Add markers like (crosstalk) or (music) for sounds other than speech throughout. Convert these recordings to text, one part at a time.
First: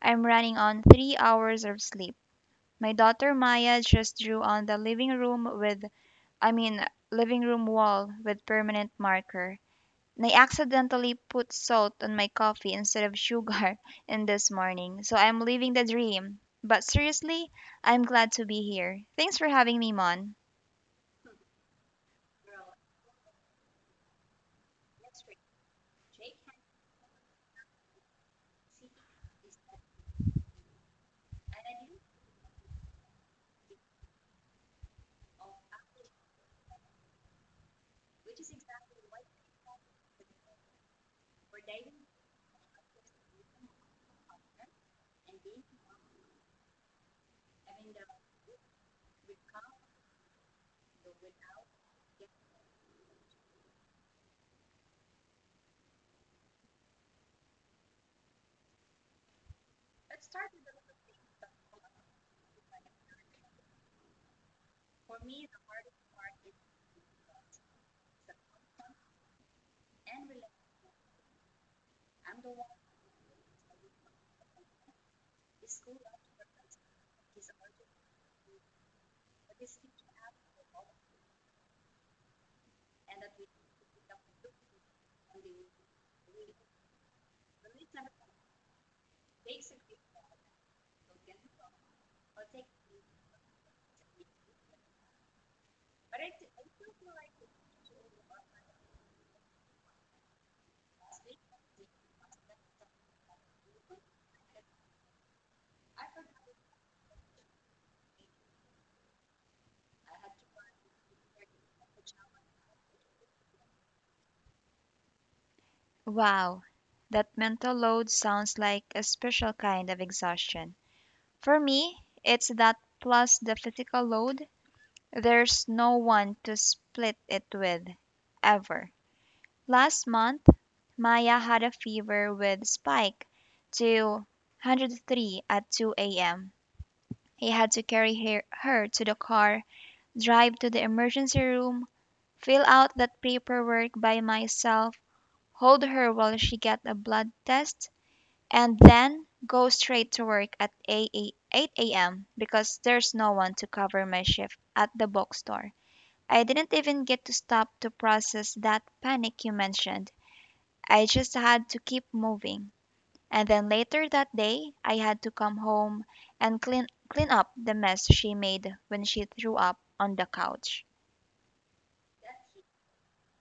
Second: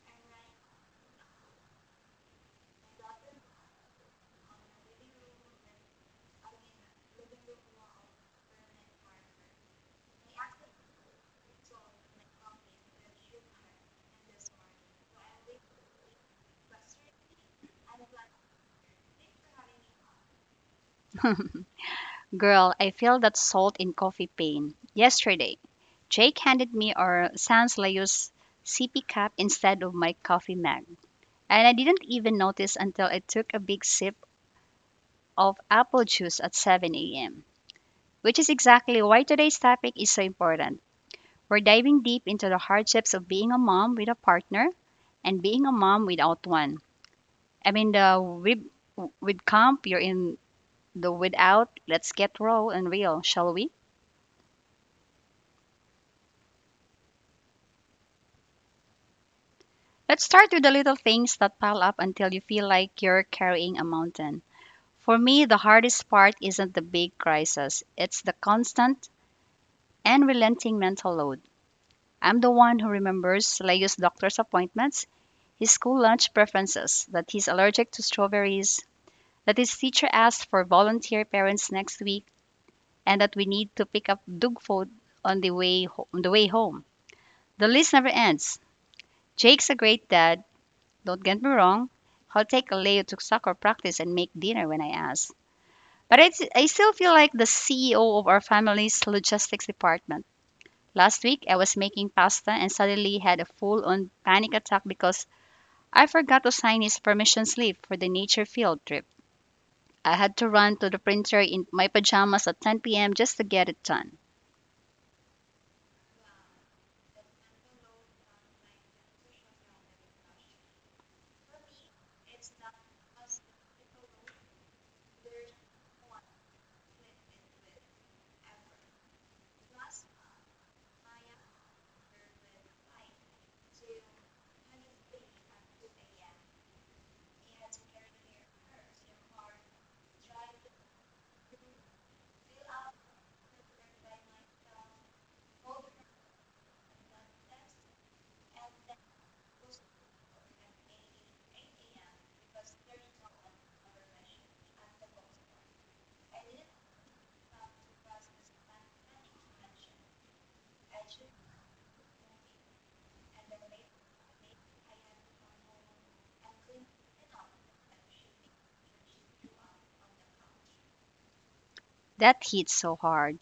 I'm running on 3 hours of sleep. My daughter Maya just drew on the living room I mean, living room wall with permanent marker. And I accidentally put salt on my coffee instead of sugar (laughs) in this morning. So I'm living the dream. But seriously, I'm glad to be here. Thanks for having me, Mon. Girl, I feel that salt in coffee pain. Yesterday, Jake handed me our Sans Layos sippy cup instead of my coffee mug, and I didn't even notice until I took a big sip of apple juice at 7 a.m., which is exactly why today's topic is so important. We're diving deep into the hardships of being a mom with a partner and being a mom without one. I mean, the with camp, you're in the without. Let's get raw and real, shall we? Let's start with the little things that pile up until you feel like you're carrying a mountain. For me, the hardest part isn't the big crisis, it's the constant and relenting mental load. I'm the one who remembers Leo's doctor's appointments, his school lunch preferences, that he's allergic to strawberries, that his teacher asked for volunteer parents next week, and that we need to pick up dog food on the way home. The list never ends. Jake's a great dad, don't get me wrong, I'll take a Leo to soccer practice and make dinner when I ask. But I still feel like the CEO of our family's logistics department. Last week, I was making pasta and suddenly had a full on panic attack because I forgot to sign his permission slip for the nature field trip. I had to run to the printer in my pajamas at 10 p.m. just to get it done. Wow, that mental load sounds like a special kind of exhaustion. For me, it's that plus the physical load. There's no one to split it with, ever. Last month, Maya had a fever with spike to 103 at 2 a.m. He had to carry her to the car, drive to the emergency room, fill out that paperwork by myself, hold her while she got a blood test, and then go straight to work at 8 a.m. because there's no one to cover my shift at the bookstore. I didn't even get to stop to process that panic you mentioned. I just had to keep moving. And then later that day, I had to come home and clean up the mess she made when she threw up on the couch. That hit so hard.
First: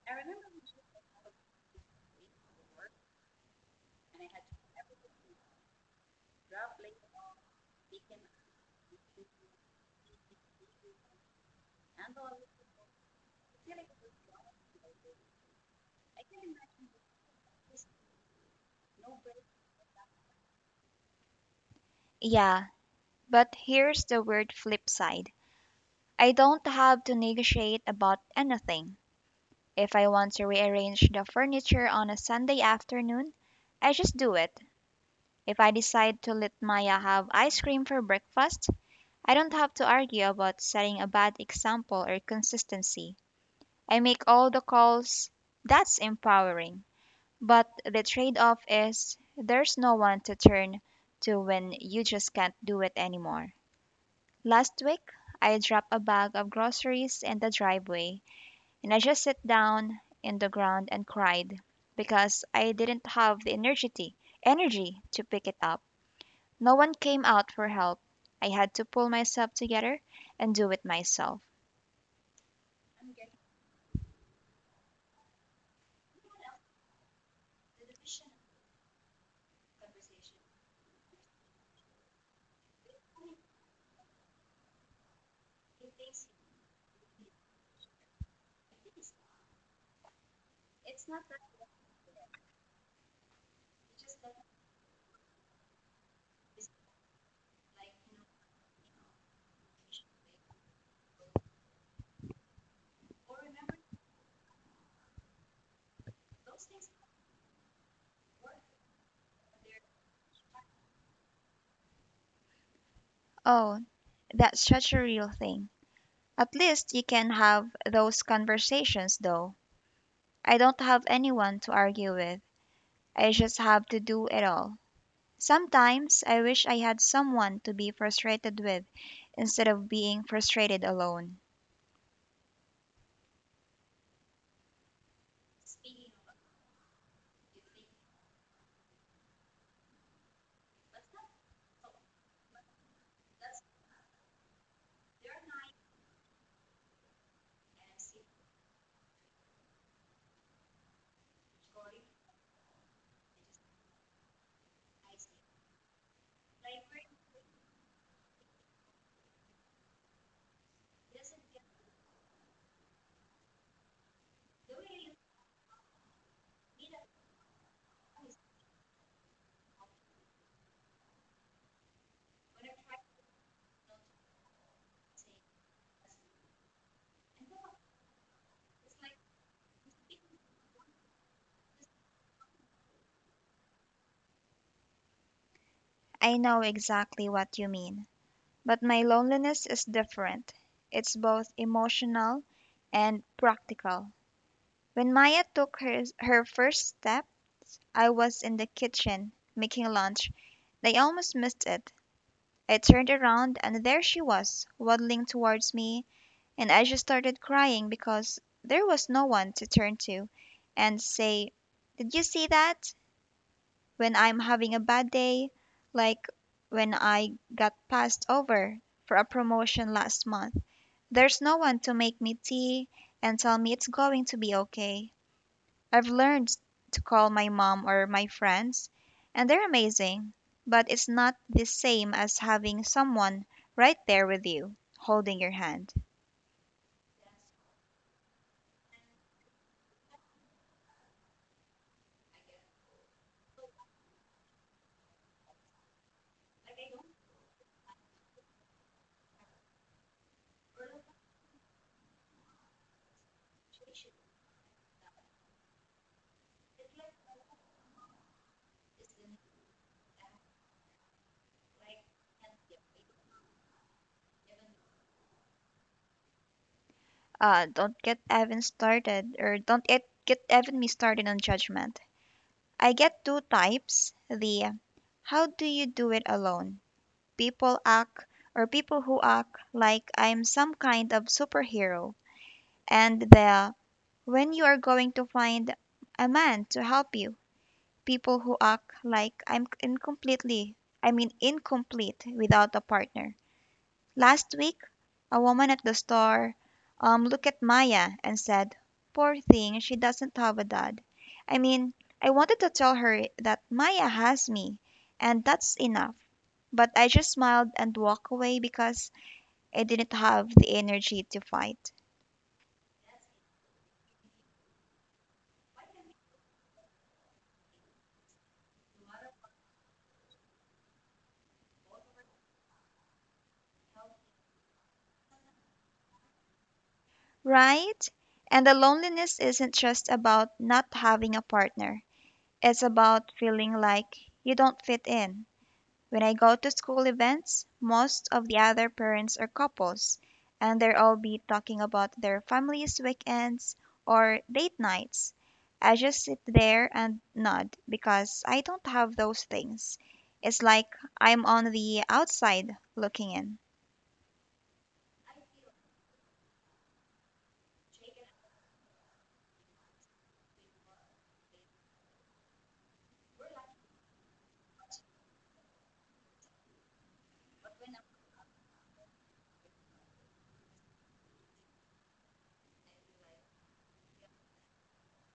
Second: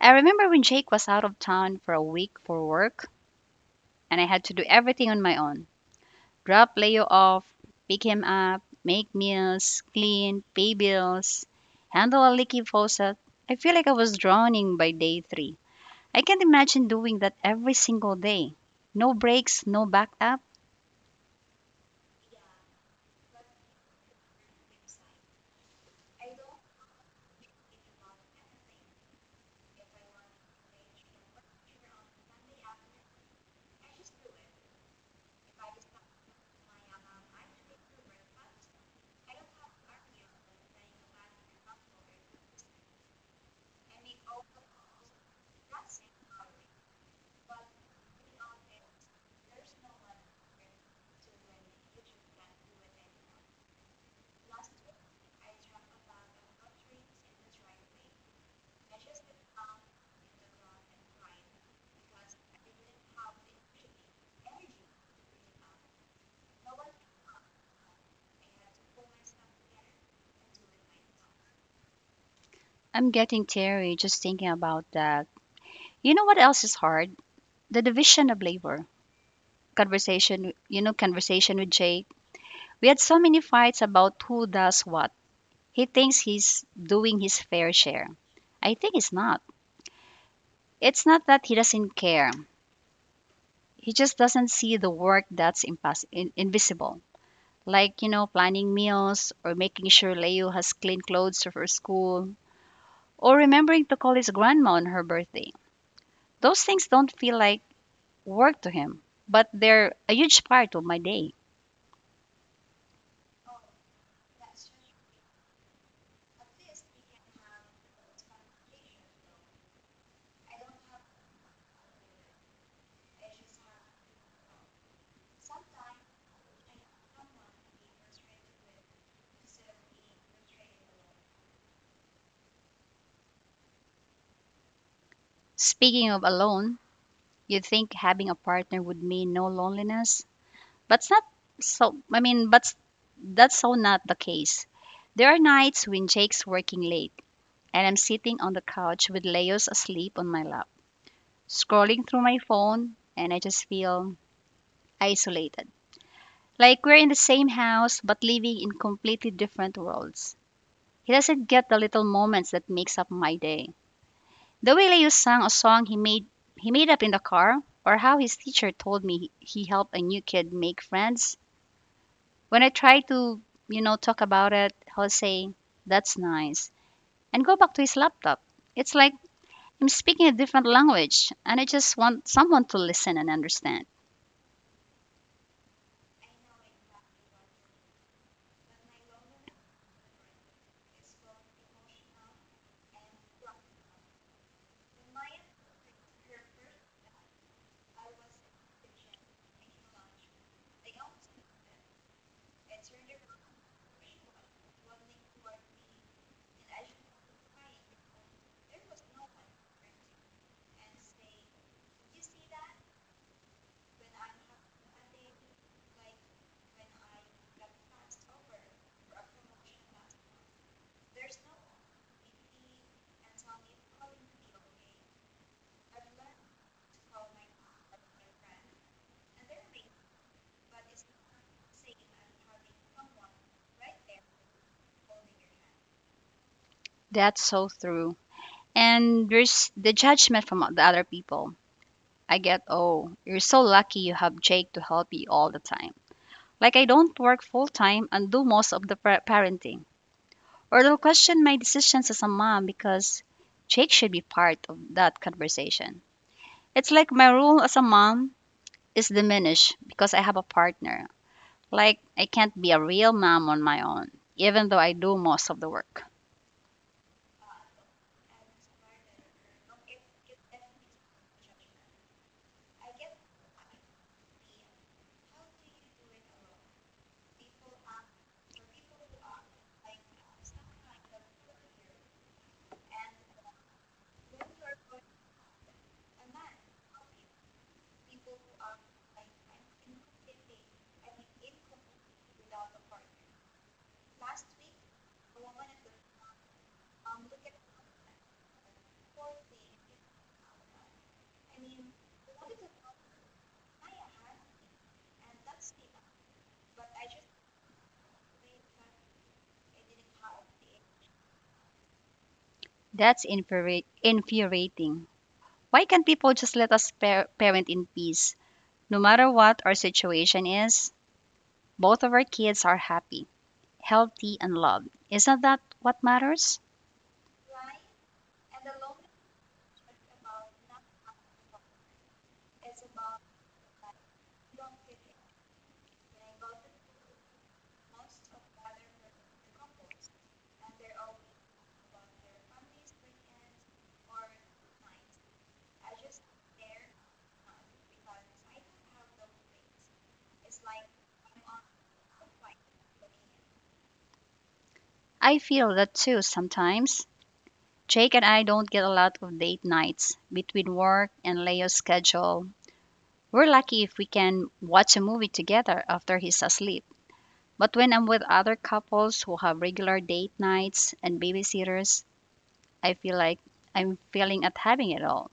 I remember when Jake was out of town for a week for work and I had to do everything on my own. Drop Leo off, pick him up, make meals, clean, pay bills, handle a leaky faucet. I feel like I was drowning by day three. I can't imagine doing that every single day. No breaks, no backup. Yeah, but here's the weird flip side. I don't have to negotiate about anything. If I want to rearrange the furniture on a Sunday afternoon, I just do it. If I decide to let Maya have ice cream for breakfast, I don't have to argue about setting a bad example or consistency. I make all the calls. That's empowering. But the trade off is there's no one to turn to when you just can't do it anymore. Last week, I dropped a bag of groceries in the driveway. And I just sat down in the ground and cried because I didn't have the energy to pick it up. No one came out for help. I had to pull myself together and do it myself. I'm getting teary just thinking about that. You know what else is hard? The division of labor. Conversation with Jake. We had so many fights about who does what. He thinks he's doing his fair share. I think he's not. It's not that he doesn't care. He just doesn't see the work that's invisible. Like, you know, planning meals or making sure Leo has clean clothes for school or remembering to call his grandma on her birthday. Those things don't feel like work to him, but they're a huge part of my day. Oh, that's such a real thing. At least you can have those conversations though. I don't have anyone to argue with. I just have to do it all. Sometimes I wish I had someone to be frustrated with instead of being frustrated alone. Speaking of alone, you'd think having a partner would mean no loneliness, but it's not so, I mean, but that's so not the case. There are nights when Jake's working late and I'm sitting on the couch with Leos asleep on my lap, scrolling through my phone, and I just feel isolated. Like we're in the same house but living in completely different worlds. He doesn't get the little moments that makes up my day. The way Leo sang a song he made up in the car, or how his teacher told me he helped a new kid make friends. When I try to, you know, talk about it, he'll say, "That's nice," and go back to his laptop. It's like I'm speaking a different language and I just want someone to listen and understand. I know exactly what you mean. But my loneliness is different. It's both emotional and practical. When Maya took her first steps, I was in the kitchen making lunch. I almost missed it. I turned around and there she was, waddling towards me, and I just started crying because there was no one to turn to and say, "Did you see that?" When I'm having a bad day, like when I got passed over for a promotion last month. There's no one to make me tea and tell me it's going to be okay. I've learned to call my mom or my friends, and they're amazing, but it's not the same as having someone right there with you, holding your hand. That's so true. And there's the judgment from the other people. I get, "Oh, you're so lucky you have Jake to help you all the time." Like, I don't work full time and do most of the parenting. Or they'll question my decisions as a mom because Jake should be part of that conversation. It's like my role as a mom is diminished because I have a partner. Like, I can't be a real mom on my own, even though I do most of the work. Don't get Evan started, or don't get Evan me started on judgment. I get two types, the "how do you do it alone" people act, or people who act like I'm some kind of superhero, and the "when you are going to find a man to help you" people who act like I'm incompletely, I mean incomplete without a partner. Last week a woman at the store looked at Maya and said, "Poor thing, she doesn't have a dad." I mean, I wanted to tell her that Maya has me, and that's enough, but I just smiled and walked away because I didn't have the energy to fight. Infuriating. Why can't people just let us parent in peace? No matter what our situation is, both of our kids are happy, healthy, and loved. Isn't that what matters? Right? And the loneliness isn't just about not having a partner, it's about feeling like you don't fit in. When I go to school events, most of the other parents are couples, and they'll all be talking about their families' weekends or date nights. I just sit there and nod because I don't have those things. It's like I'm on the outside looking in. I feel that too sometimes. Jake and I don't get a lot of date nights between work and Leo's schedule. We're lucky if we can watch a movie together after he's asleep. But when I'm with other couples who have regular date nights and babysitters, I feel like I'm failing at having it all.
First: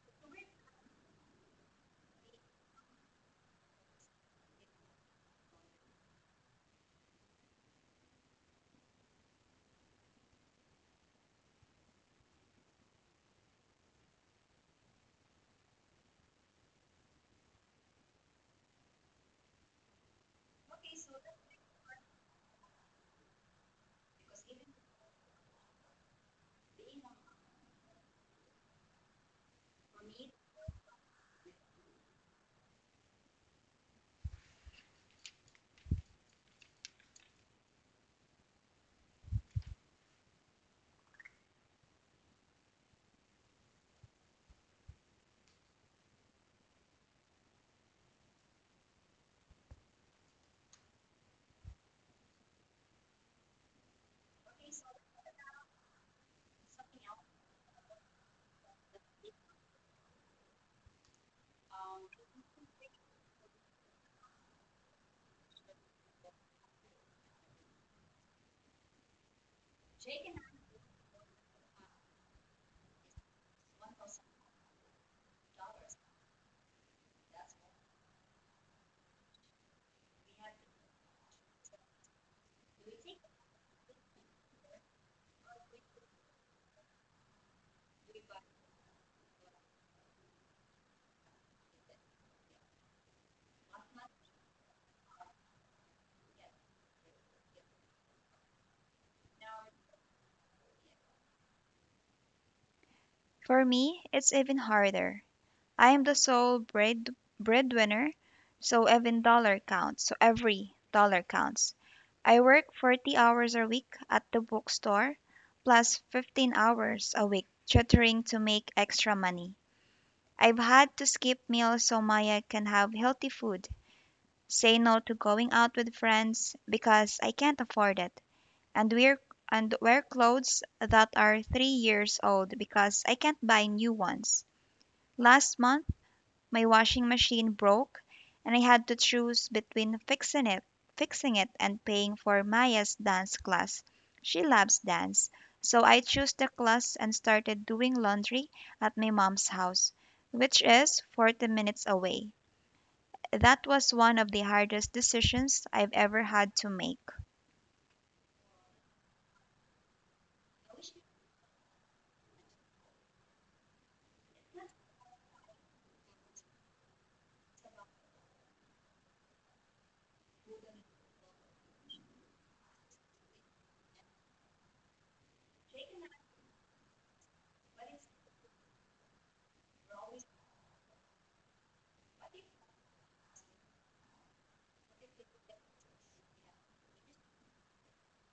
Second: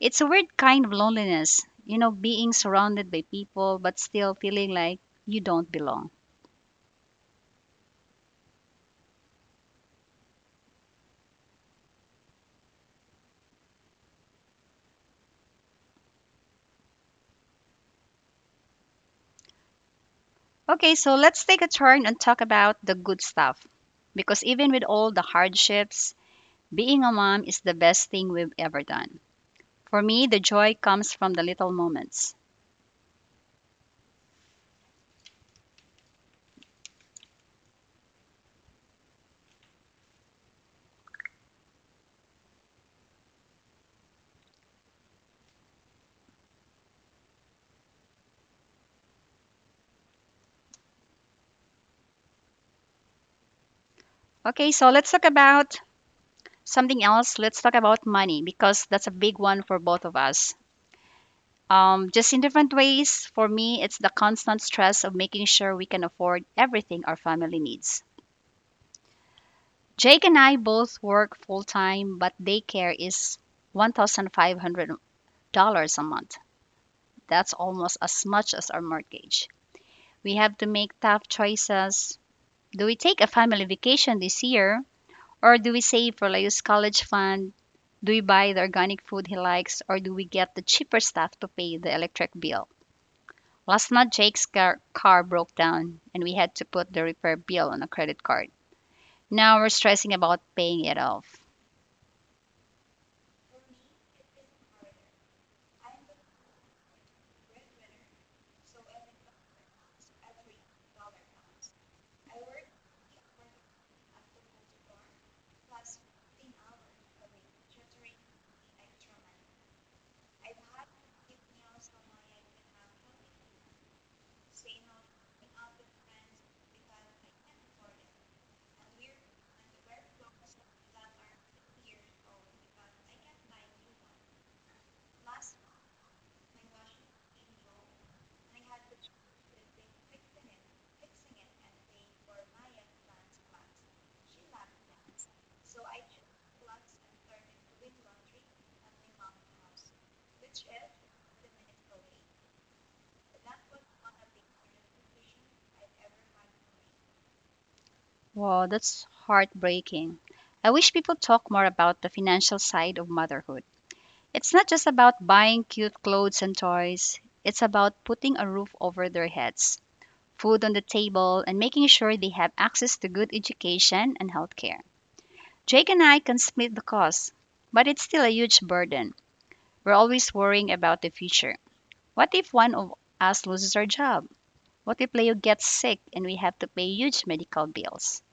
It's a weird kind of loneliness, you know, being surrounded by people but still feeling like you don't belong. Okay, so let's take a turn and talk about the good stuff. Because even with all the hardships, being a mom is the best thing we've ever done. For me, the joy comes from the little moments. Okay, so let's talk about something else, let's talk about money because that's a big one for both of us. Just in different ways, for me, it's the constant stress of making sure we can afford everything our family needs. Jake and I both work full time, but daycare is $1,500 a month. That's almost as much as our mortgage. We have to make tough choices. Do we take a family vacation this year, or do we save for Leo's college fund? Do we buy the organic food he likes or do we get the cheaper stuff to pay the electric bill? Last month, Jake's car broke down and we had to put the repair bill on a credit card. Now we're stressing about paying it off. For me, it's even harder. I am the sole breadwinner, so every dollar counts. I work 40 hours a week at the bookstore, plus 15 hours a week tutoring to make extra money. I've had to skip meals so Maya can have healthy food, say no to going out with friends because I can't afford it, and wear clothes that are 3 years old because I can't buy new ones. Last month, my washing machine broke, and I had to choose between fixing it and paying for Maya's dance class. She loves dance, so I chose the class and started doing laundry at my mom's house, which is 40 minutes away. That was one of the hardest decisions I've ever had to make. Wow, that's heartbreaking. I wish people talk more about the financial side of motherhood. It's not just about buying cute clothes and toys, it's about putting a roof over their heads, food on the table, and making sure they have access to good education and healthcare. Jake and I can split the cost, but it's still a huge burden. We're always worrying about the future. What if one of us loses our job? What if Leo gets sick and we have to pay huge medical bills?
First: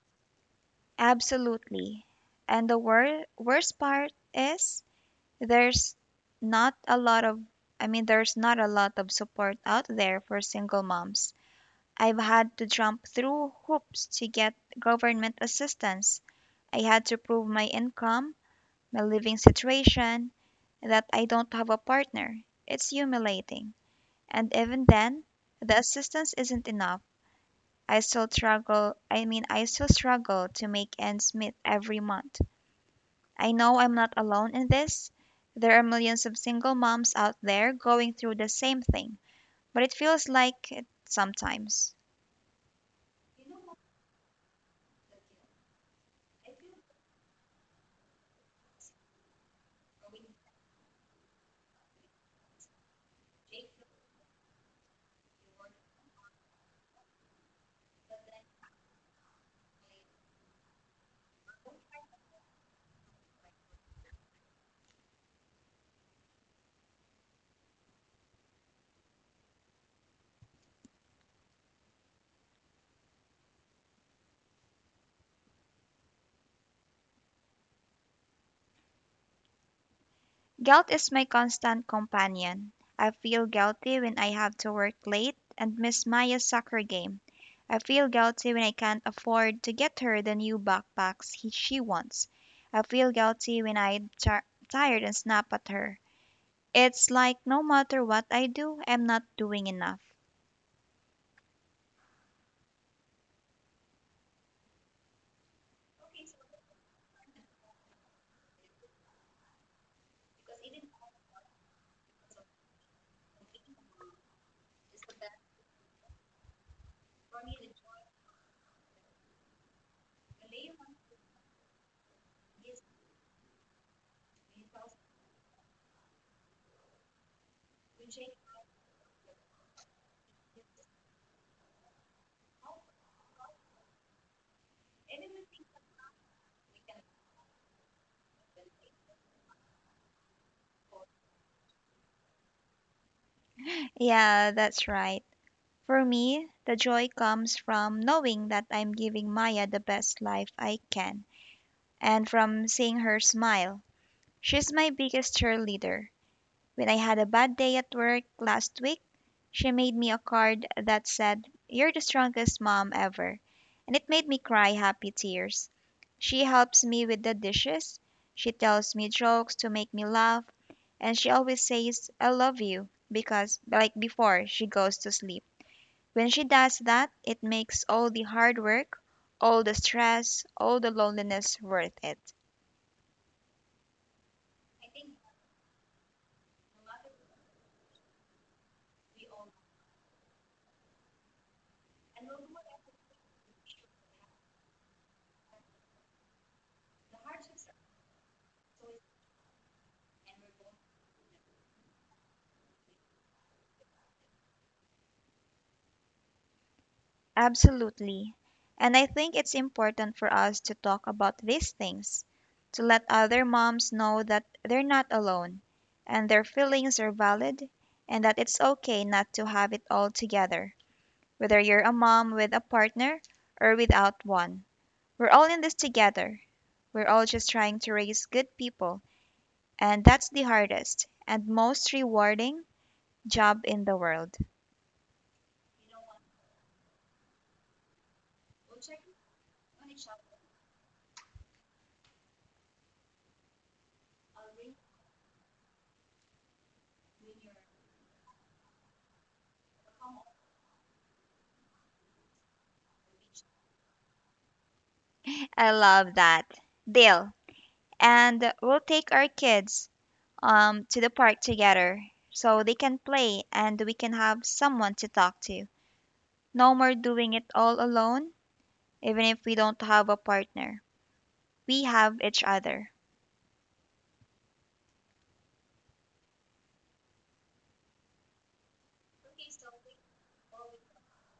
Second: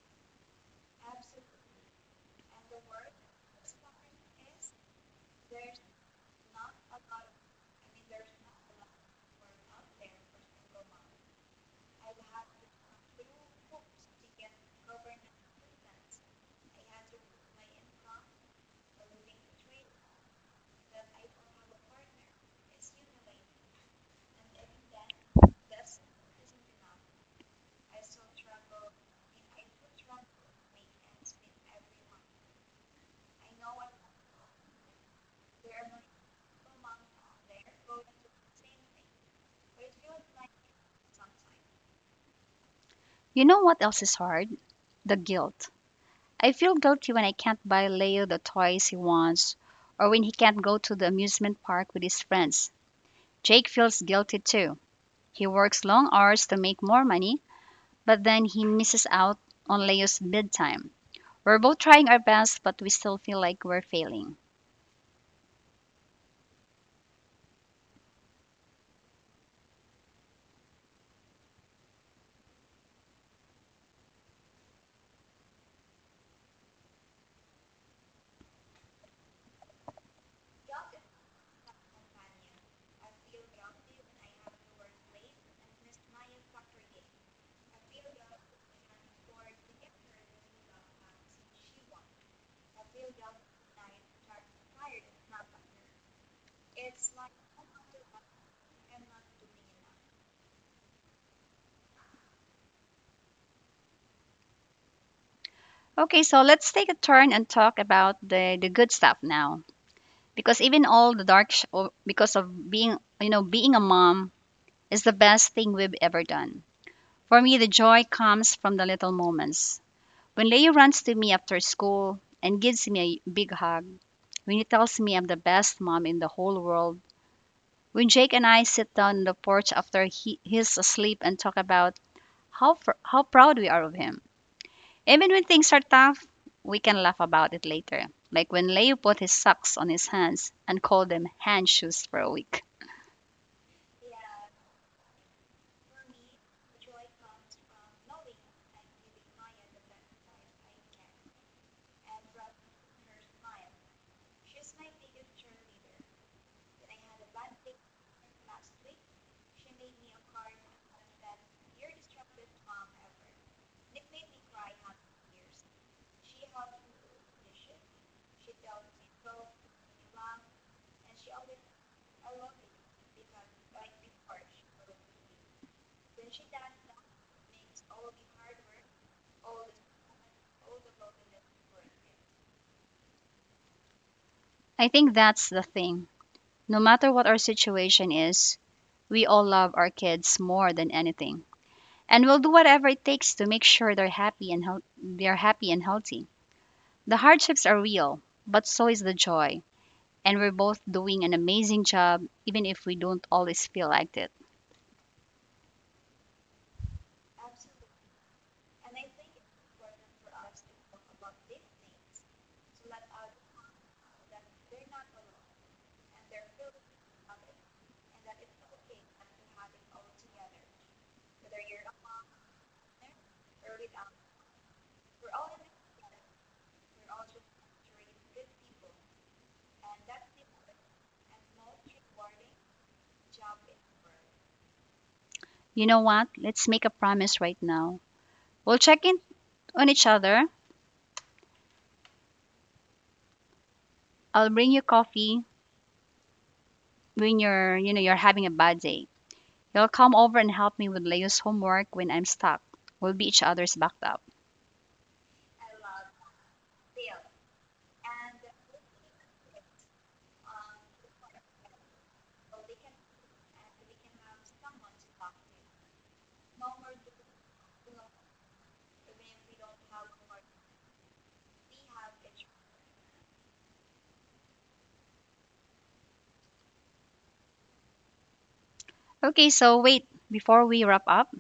Absolutely. And the worst part is there's not a lot of there's not a lot of support out there for single moms. I've had to jump through hoops to get government assistance. I had to prove my income, my living situation, that I don't have a partner. It's humiliating. And even then, the assistance isn't enough. I still struggle to make ends meet every month. I know I'm not alone in this. There are millions of single moms out there going through the same thing, but it feels like it sometimes. You know what else is hard? The guilt. I feel guilty when I can't buy Leo the toys he wants or when he can't go to the amusement park with his friends. Jake feels guilty too. He works long hours to make more money, but then he misses out on Leo's bedtime. We're both trying our best, but we still feel like we're failing. Guilt is my constant companion. I feel guilty when I have to work late and miss Maya's soccer game. I feel guilty when I can't afford to get her the new backpacks she wants. I feel guilty when I'm tired and snap at her. It's like no matter what I do, I'm not doing enough. Okay, so let's take a turn and talk about the good stuff now, because even all the dark sh- or because of being you know being a mom is the best thing we've ever done. For me, the joy comes from the little moments. When Leo runs to me after school and gives me a big hug, when he tells me I'm the best mom in the whole world, when Jake and I sit down on the porch after he's asleep and talk about how proud we are of him. Even when things are tough, we can laugh about it later, like when Leo put his socks on his hands and called them hand shoes for a week. Yeah, that's right. For me, the joy comes from knowing that I'm giving Maya the best life I can and from seeing her smile. She's my biggest cheerleader. When I had a bad day at work last week, she made me a card that said, "You're the strongest mom ever." And it made me cry happy tears. She helps me with the dishes, she tells me jokes to make me laugh, and she always says, "I love you," because, like, before she goes to sleep. When she does that, it makes all the hard work, all the stress, all the loneliness worth it. I think that's the thing. No matter what our situation is, we all love our kids more than anything, and we'll do whatever it takes to make sure they're happy and healthy. The hardships are real, but so is the joy, and we're both doing an amazing job even if we don't always feel like it. Absolutely. And I think it's important for us to talk about these things, to let other moms know that they're not alone and their feelings are valid and that it's okay not to have it all together, whether you're a mom with a partner or without one. We're all in this together. We're all just trying to raise good people. And that's the hardest and most rewarding job in the world. You know what? Let's make a promise right now. We'll check in on each other. I'll bring you coffee when you're having a bad day. You'll come over and help me with Leo's homework when I'm stuck. We'll be each other's backed up. I love that. Deal. And we'll take our kids to the park together so they can play and we can have someone to talk to. No more doing it all alone, even if we don't have a partner. We have each other. Okay, so wait, before we wrap up,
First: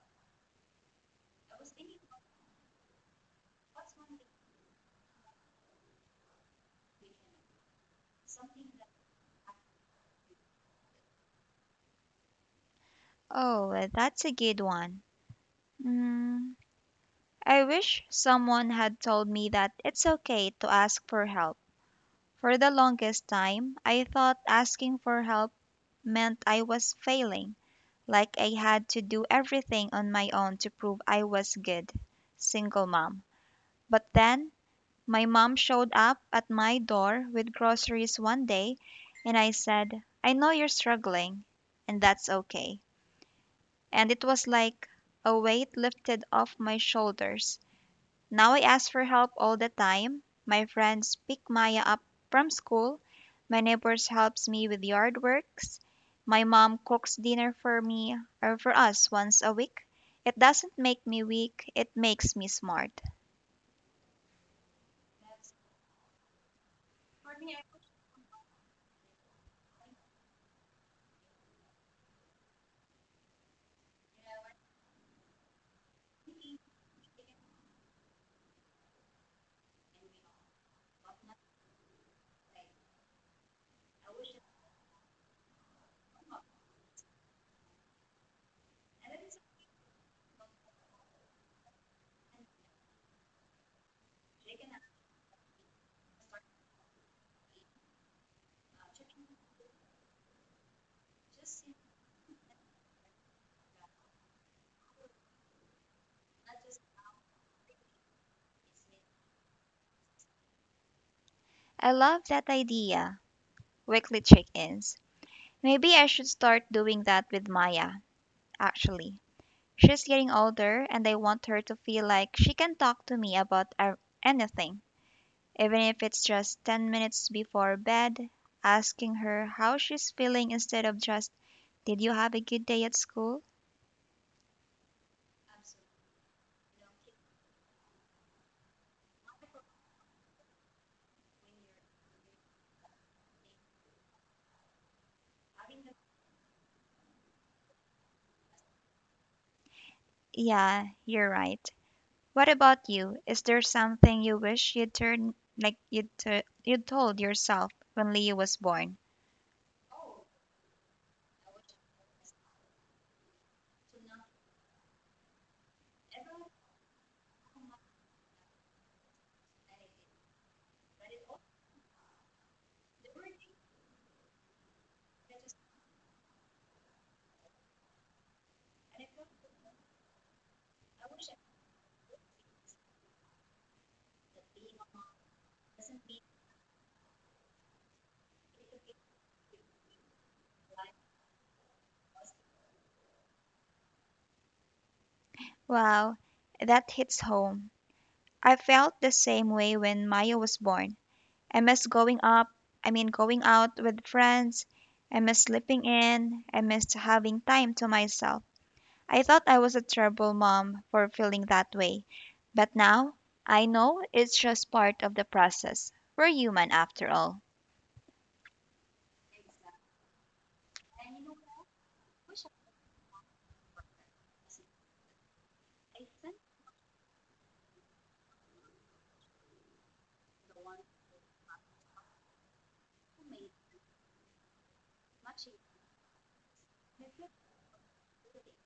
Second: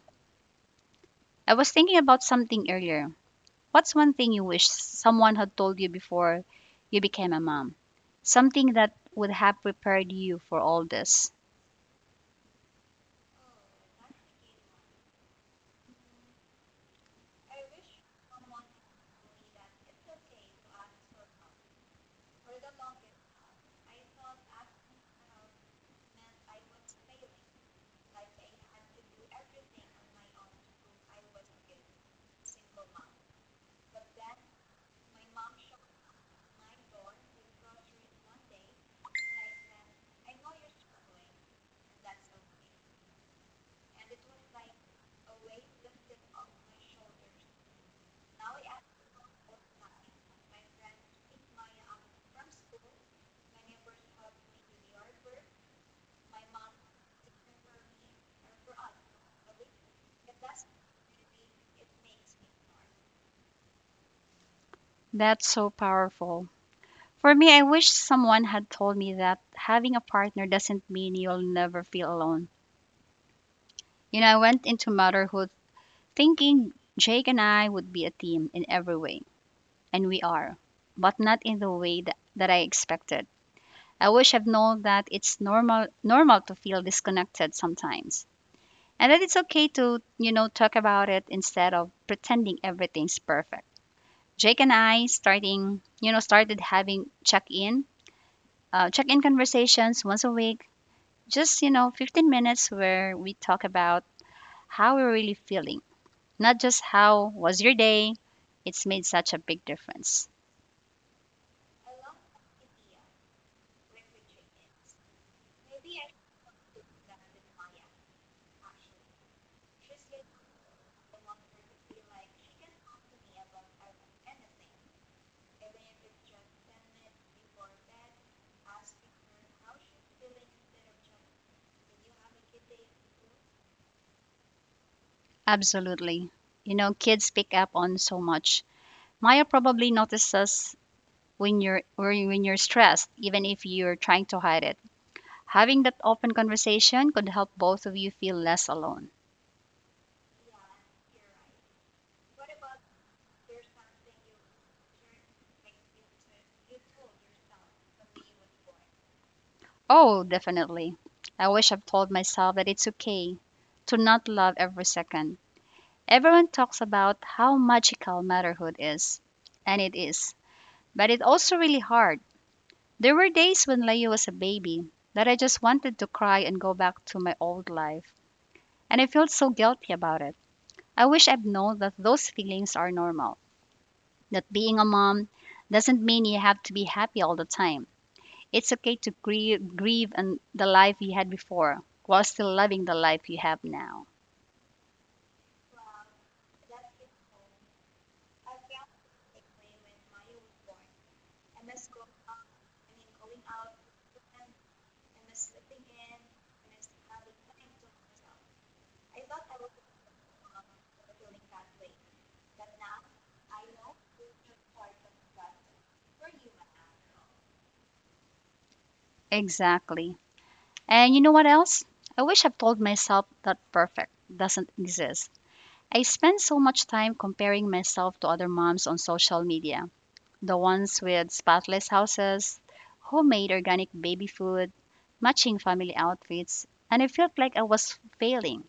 I was thinking about something earlier. What's one thing you wish someone had told you before you became a mom? Something that would have prepared you for all this. Oh, that's a good one. Mm, I wish someone had told me that it's okay to ask for help. For the longest time, I thought asking for help meant I was failing, like I had to do everything on my own to prove I was good single mom. But then, my mom showed up at my door with groceries one day, and I said, "I know you're struggling, and that's okay." And it was like a weight lifted off my shoulders. Now I ask for help all the time. My friends pick Maya up from school. My neighbors helps me with yard works. My mom cooks dinner for me or for us once a week. It doesn't make me weak, it makes me smart. That's so powerful. For me, I wish someone had told me that having a partner doesn't mean you'll never feel alone. You know, I went into motherhood thinking Jake and I would be a team in every way, and we are, but not in the way that I expected. I wish I've known that it's normal to feel disconnected sometimes, and that it's okay to talk about it instead of pretending everything's perfect. Jake and I starting you know started having check in conversations once a week, just 15 minutes where we talk about how we're really feeling, not just how was your day. It's made such a big difference. I love that idea. Weekly check-ins. Maybe I should start doing that with Maya, actually. She's getting older and I want her to feel like she can talk to me about anything. Even if it's just 10 minutes before bed, asking her how she's feeling instead of just, "Did you have a good day at school?" Absolutely. You know, kids pick up on so much. Maya probably notices when you're stressed, even if you're trying to hide it. Having that open conversation could help both of you feel less alone. Yeah, you're right. What about you? Is there something you wish you'd turn like you told yourself when Leo was born? Oh, definitely. I wish I've told myself that it's okay to not love every second. Everyone talks about how magical motherhood is, and it is, but it's also really hard. There were days when Leo was a baby that I just wanted to cry and go back to my old life, and I felt so guilty about it. I wish I'd known that those feelings are normal, that being a mom doesn't mean you have to be happy all the time. It's okay to grieve and the life you had before while still loving the life you have now. Wow, that hits home. I felt the same way when Maya was born. I miss going out with friends. I miss sleeping in. I miss having time to myself. I thought I was a terrible mom for feeling that way, but now I know it's just part of the process. We're human after all. Exactly. And you know what else? I wish I've told myself that perfect doesn't exist. I spend so much time comparing myself to other moms on social media. The ones with spotless houses, homemade organic baby food, matching family outfits, and I felt like I was failing.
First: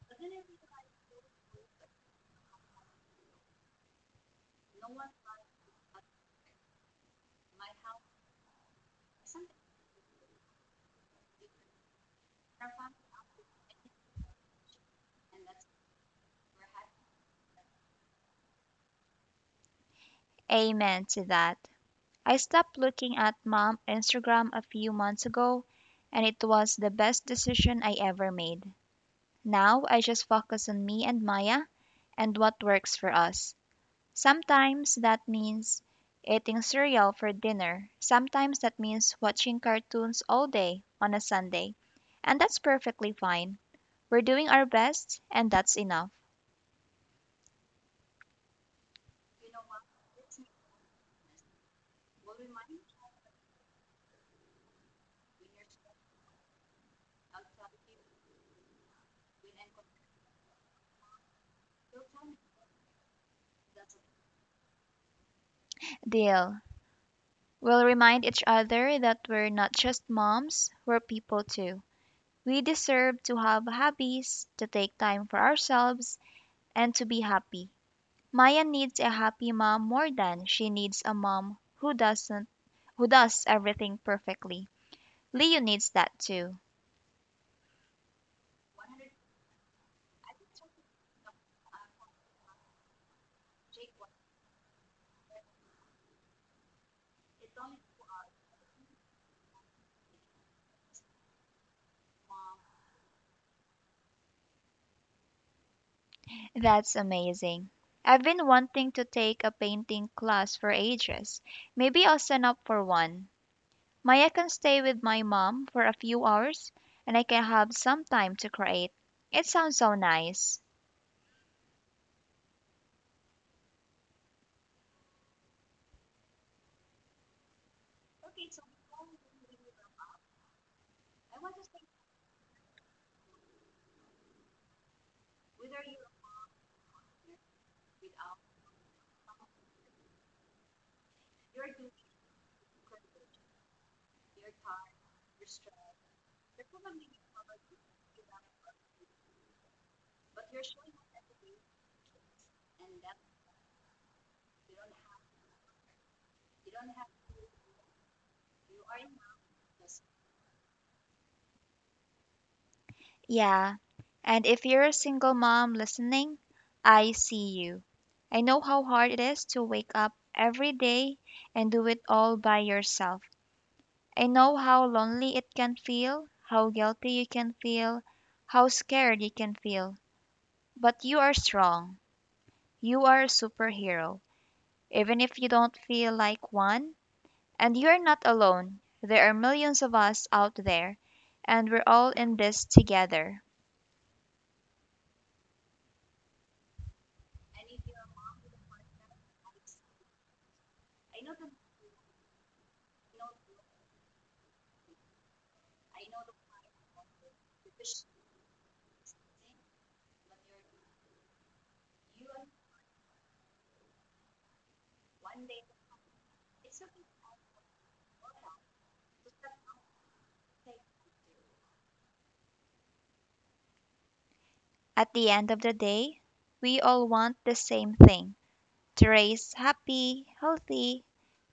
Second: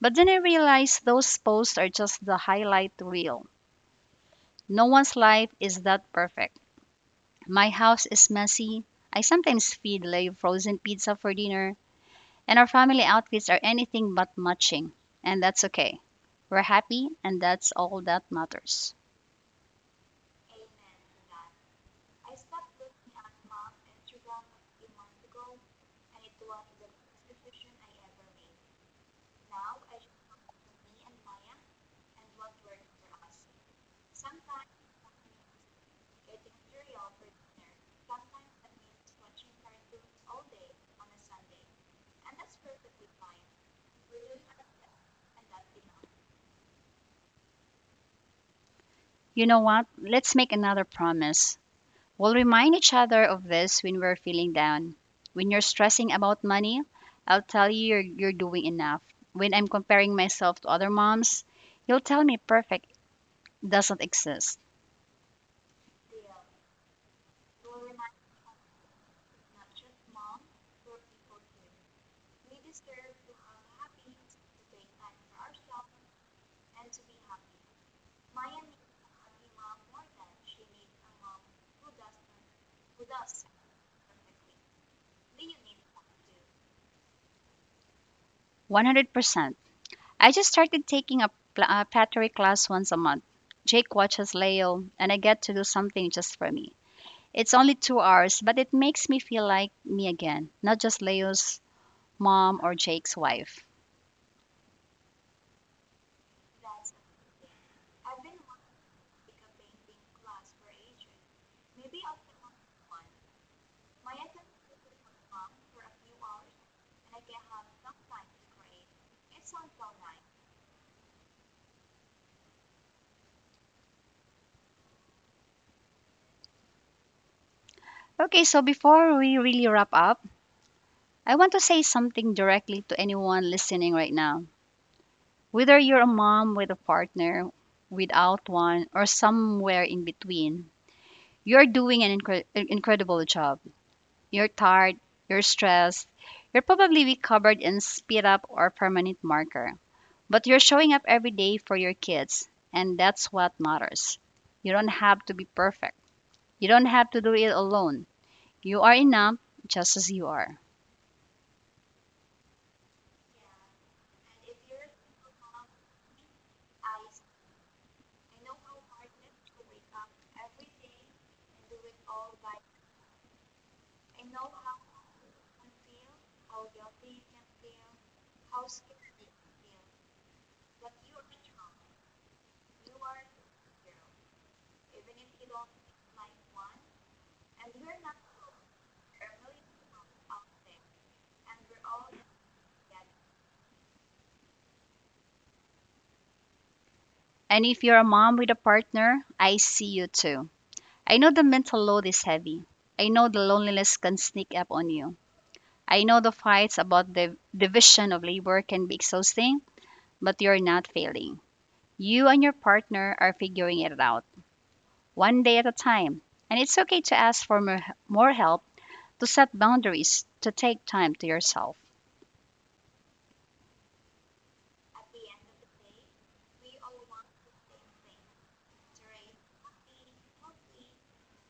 But then I realized those posts are just the highlight reel. No one's life is that perfect. My house is messy. I sometimes feed Leo frozen pizza for dinner, and our family outfits are anything but matching. And that's okay. We're happy, and that's all that matters. Amen to that. I stopped looking at mom Instagram a few months ago, and it was the best decision I ever made. Now I just focus on me and Maya and what works for us. Sometimes that means eating cereal for dinner, sometimes that means watching cartoons all day on a Sunday, and that's perfectly fine. We're doing our best, and that's enough. You know what? Let's make another promise. We'll remind each other of this when we're feeling down. When you're stressing about money, I'll tell you you're doing enough. When I'm comparing myself to other moms, you'll tell me perfect doesn't exist. Deal. We'll remind each other that we're not just moms, we're people too. We deserve to have hobbies, to take time for ourselves, and to be happy. Maya needs a happy mom more than she needs a mom who doesn't who does everything perfectly. Leo needs that too. 100%. I just started taking a pottery class once a month. Jake watches Leo, and I get to do something just for me. It's only 2 hours, but it makes me feel like me again, not just Leo's mom or Jake's wife. That's amazing. I've been wanting to take a painting class for ages. Maybe I'll sign up for one. Maya can stay with my mom for a few hours and I can have some time to create. It sounds so nice. Okay, so before we really wrap up, I want to say something directly to anyone listening right now. Whether you're a mom with a partner, without one, or somewhere in between, you're doing an incredible job. You're tired, you're stressed, you're probably recovered in speed up or permanent marker. But you're showing up every day for your kids, and that's what matters. You don't have to be perfect. You don't have to do it alone. You are enough just as you are. Yeah. And if you're a single mom listening, I see you. I know how hard it is to wake up every day and do it all by yourself. I know how lonely it can feel, how guilty you can feel, how scared you can feel. But you are strong. You are a superhero, even if you don't feel like one. And you're not alone. There are millions of us out there, and we're all in this together. And if you're a mom with a partner, I see you too. I know the mental load is heavy. I know the loneliness can sneak up on you. I know the fights about the division of labor can be exhausting, but you're not failing. You and your partner are figuring it out, one day at a time. And it's okay to ask for more, more help, to set boundaries, to take time to yourself. At the end of the day, we all want the same thing, to raise happy, healthy,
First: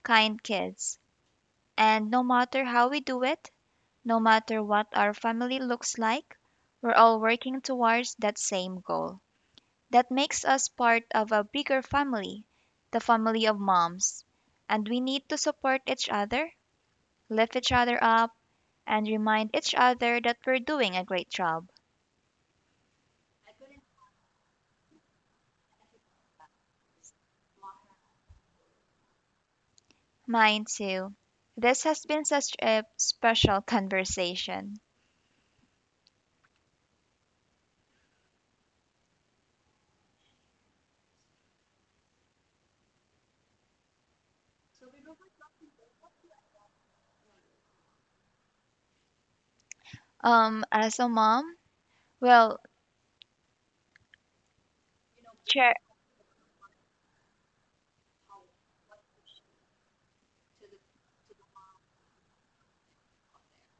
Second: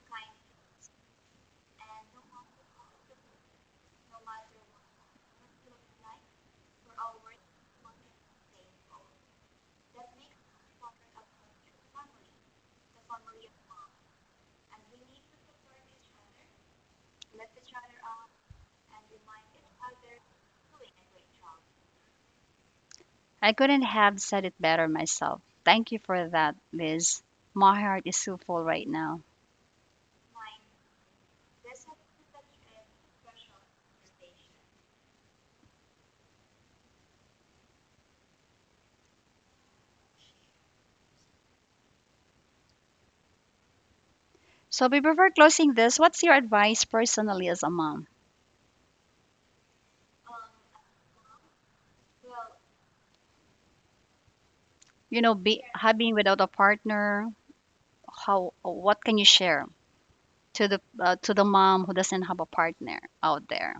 kind kids. And no matter how we do it, no matter what our family looks like, we're all working towards that same goal. That makes us part of a bigger family, the family of moms. And we need to support each other, lift each other up, and remind each other that we're doing a great job. I couldn't have said it better myself. Thank you for that, Liz. My heart is so full right now. Mine too. This has been such a special (laughs) conversation. So, before closing this, what's your advice personally as a mom? As a mom, well, You know, be Chair, having without a partner, how, what can you share to the to the mom who doesn't have a partner out there?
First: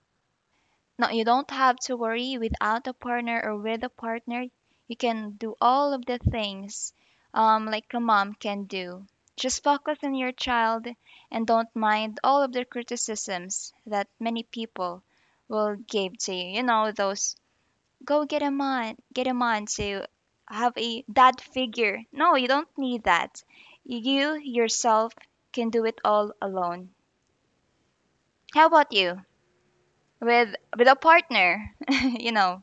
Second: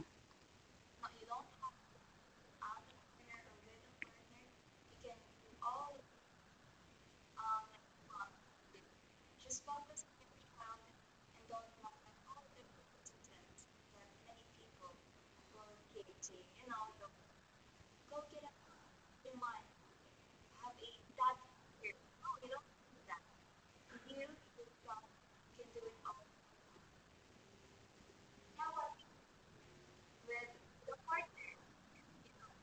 no, you don't have to worry without a partner or with a partner. You can do all of the things like a mom can do. Just focus on your child and don't mind all of the criticisms that many people will give to you. You know, those "go get a man to have a dad figure." No, you don't need that. You yourself can do it all alone. How about you? With a partner, (laughs) you know.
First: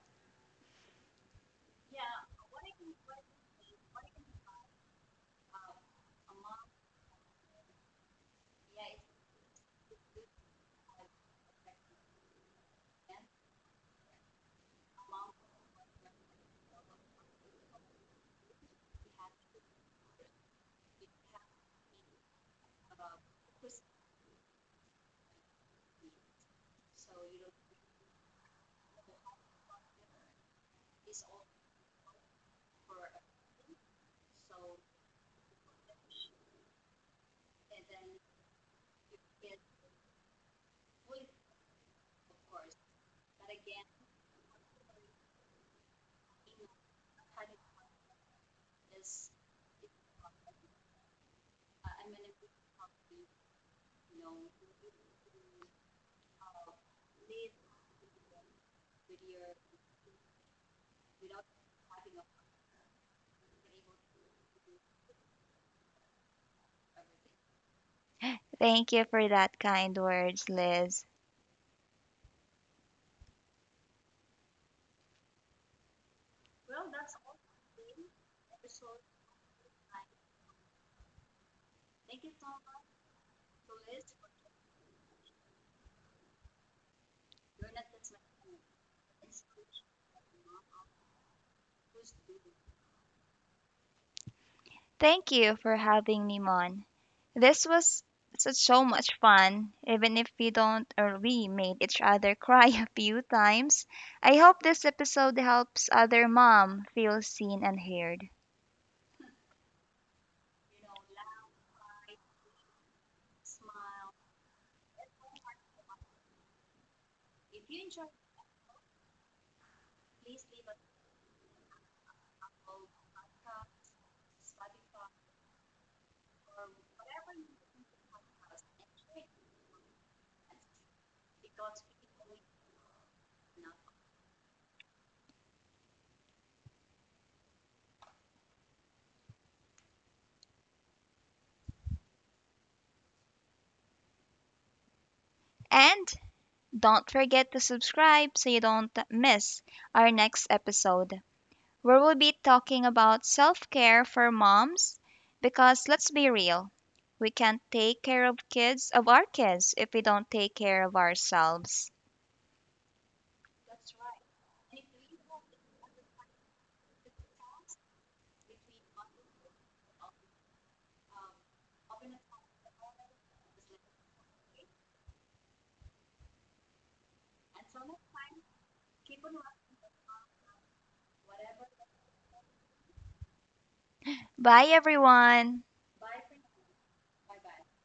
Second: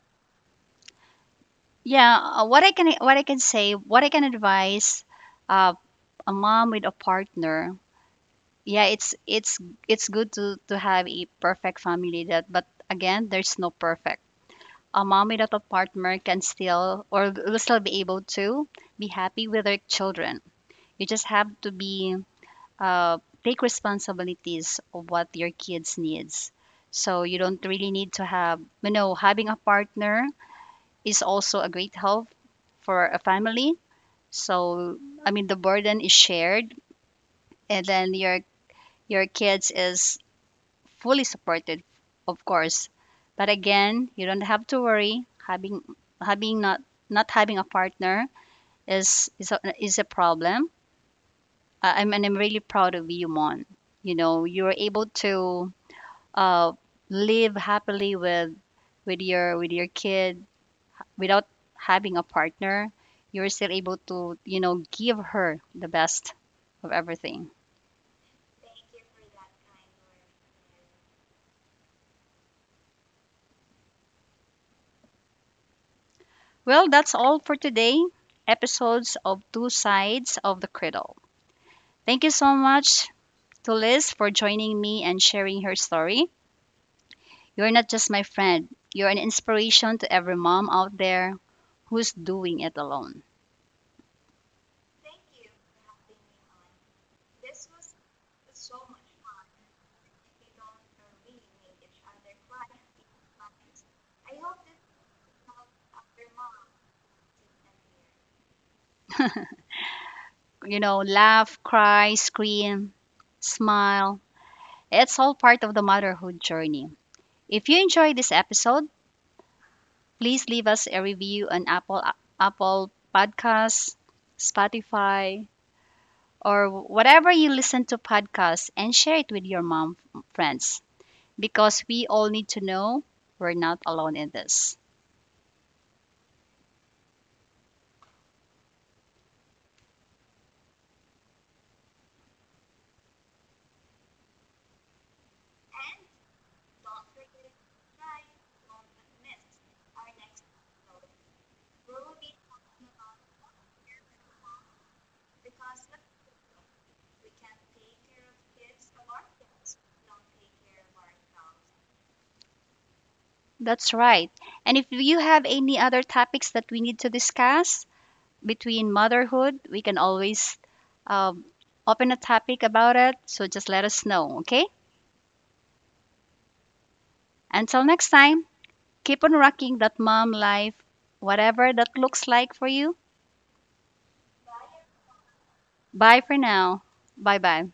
Yeah, what I can say what I can advise, uh, a mom with a partner. Yeah, it's it's good to have a perfect family, that, but again, there's no perfect. A mom without a partner can still, or will still, be able to be happy with their children. You just have to be, uh, take responsibilities of what your kids needs. So you don't really need to have, you know, having a partner is also a great help for a family. So I mean, the burden is shared, and then your kids is fully supported, of course. But again, you don't have to worry having, having not not having a partner is is a problem. I, I'm and I'm really proud of you, Mon. You know, you were able to, uh, live happily with, with your kid, without having a partner. You're still able to, you know, give her the best of everything. Thank you for that kind words, Liz. Well, that's all for today, episodes of Two Sides of the Cradle. Thank you so much to Liz for joining me and sharing her story. You're not just my friend, you're an inspiration to every mom out there who's doing it alone. Thank you for having me, Mon. This was such so much fun, even if we don't or we made each other cry (laughs) a few times. I hope this episode helps other mom feel seen and heard. You know, laugh, cry, scream, smile. It's all part of the motherhood journey. If you enjoyed this episode, please leave us a review on Apple Podcasts, Spotify, or whatever you listen to podcasts, and share it with your mom friends, because we all need to know we're not alone in this. And don't forget to subscribe so you don't miss our next episode, where we'll be talking about self care for moms. Because let's be real, we can't take care of our kids, if we don't take care of ourselves. That's right. And if you have any other topics that we need to discuss between motherhood, we can always, um, open a topic about it. So just let us know, okay? Until next time. Keep on rocking that mom life, whatever that looks like for you. Bye, everyone. Bye for now. Bye bye.